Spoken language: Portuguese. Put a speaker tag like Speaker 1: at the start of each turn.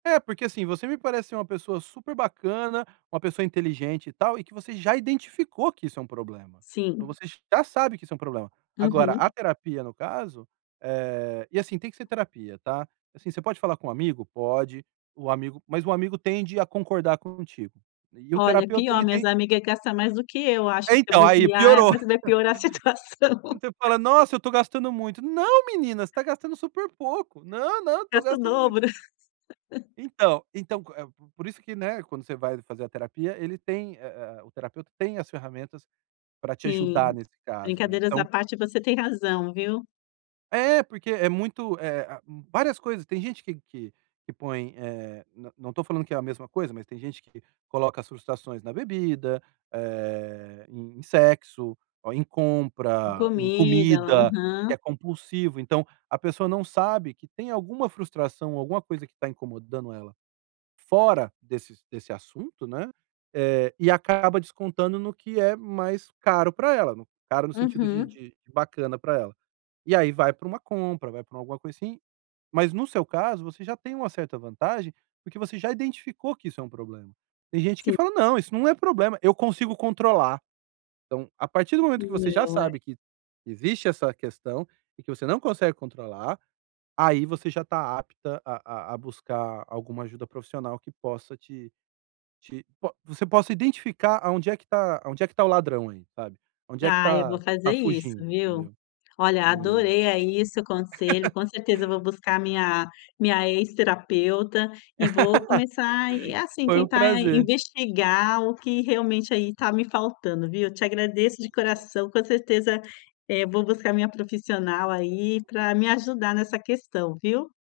Speaker 1: É porque, assim, você me parece ser uma pessoa super bacana, uma pessoa inteligente, e tal, e que você já identificou que isso é um problema. Então,
Speaker 2: Sim.
Speaker 1: você já sabe que isso é um problema. Agora, a
Speaker 2: Uhum.
Speaker 1: terapia no caso, eh, e assim, tem que ser terapia, tá? Assim, você pode falar com um amigo? Pode! O amigo mas o amigo tende a concordar contigo. E o
Speaker 2: Olha, é
Speaker 1: terapeuta
Speaker 2: pior.
Speaker 1: ele
Speaker 2: Minhas
Speaker 1: tem
Speaker 2: amiga gasta mais do que eu acho,
Speaker 1: É
Speaker 2: se eu
Speaker 1: então aí
Speaker 2: bobear é
Speaker 1: piorou.
Speaker 2: mas vai piorar a
Speaker 1: Quando
Speaker 2: situação.
Speaker 1: você fala: "Nossa! Eu estou gastando muito", "Não menina você tá gastando super pouco". "Não, não, tô
Speaker 2: "Gasta o
Speaker 1: gastando muito".
Speaker 2: dobro".
Speaker 1: Então, então, eh o q por isso que, né, quando você vai fazer a terapia ele tem a a o terapeuta tem as ferramentas pra te ajudar
Speaker 2: Sim,
Speaker 1: nesse caso. né
Speaker 2: brincadeiras à
Speaker 1: então
Speaker 2: parte você tem razão, viu.
Speaker 1: É, porque é muito, eh ah várias coisas. Tem gente que que que põe, eh não não estou falando que é a mesma coisa, mas tem gente que coloca as frustrações na bebida, eh, em sexo, ou em
Speaker 2: Com
Speaker 1: compra, em
Speaker 2: comida,
Speaker 1: comida,
Speaker 2: aham.
Speaker 1: que é compulsivo. Então, a pessoa não sabe, que tem alguma frustração, alguma coisa que tá incomodando ela, fora desse desse assunto, né. Eh, e acaba descontando no que é mais caro pra ela, caro no sentido de
Speaker 2: Uhum.
Speaker 1: de bacana para ela. E aí. vai pra uma compra, vai pra alguma coisa, assim Mas no seu caso, você já tem uma certa vantagem porque você já identificou que isso é um problema. Tem gente que
Speaker 2: Sim.
Speaker 1: fala: "Não, isso não é problema! Eu consigo controlar", então, a partir do momento que você já
Speaker 2: Não, é.
Speaker 1: sabe, que que existe essa questão, e que você não consegue controlar, aí, você já tá apta a a a buscar alguma ajuda profissional que possa, te te po você possa identificar, aonde é que tá aonde é que tá o ladrão, aí, sabe. Aonde é que
Speaker 2: Ah, eu
Speaker 1: tá
Speaker 2: vou
Speaker 1: tá
Speaker 2: fazer isso,
Speaker 1: fugindo,
Speaker 2: viu.
Speaker 1: entendeu?
Speaker 2: Olha,
Speaker 1: E
Speaker 2: adorei, aí, seu conselho, com certeza vou buscar a minha minha ex-terapeuta, e vou começar e, assim,
Speaker 1: Foi um
Speaker 2: tentar
Speaker 1: prazer.
Speaker 2: investigar o que realmente, aí tá me faltando viu, eu te agradeço de coração. Com certeza, eh, vou buscar minha profissional, aí, pra me ajudar nessa questão, viu?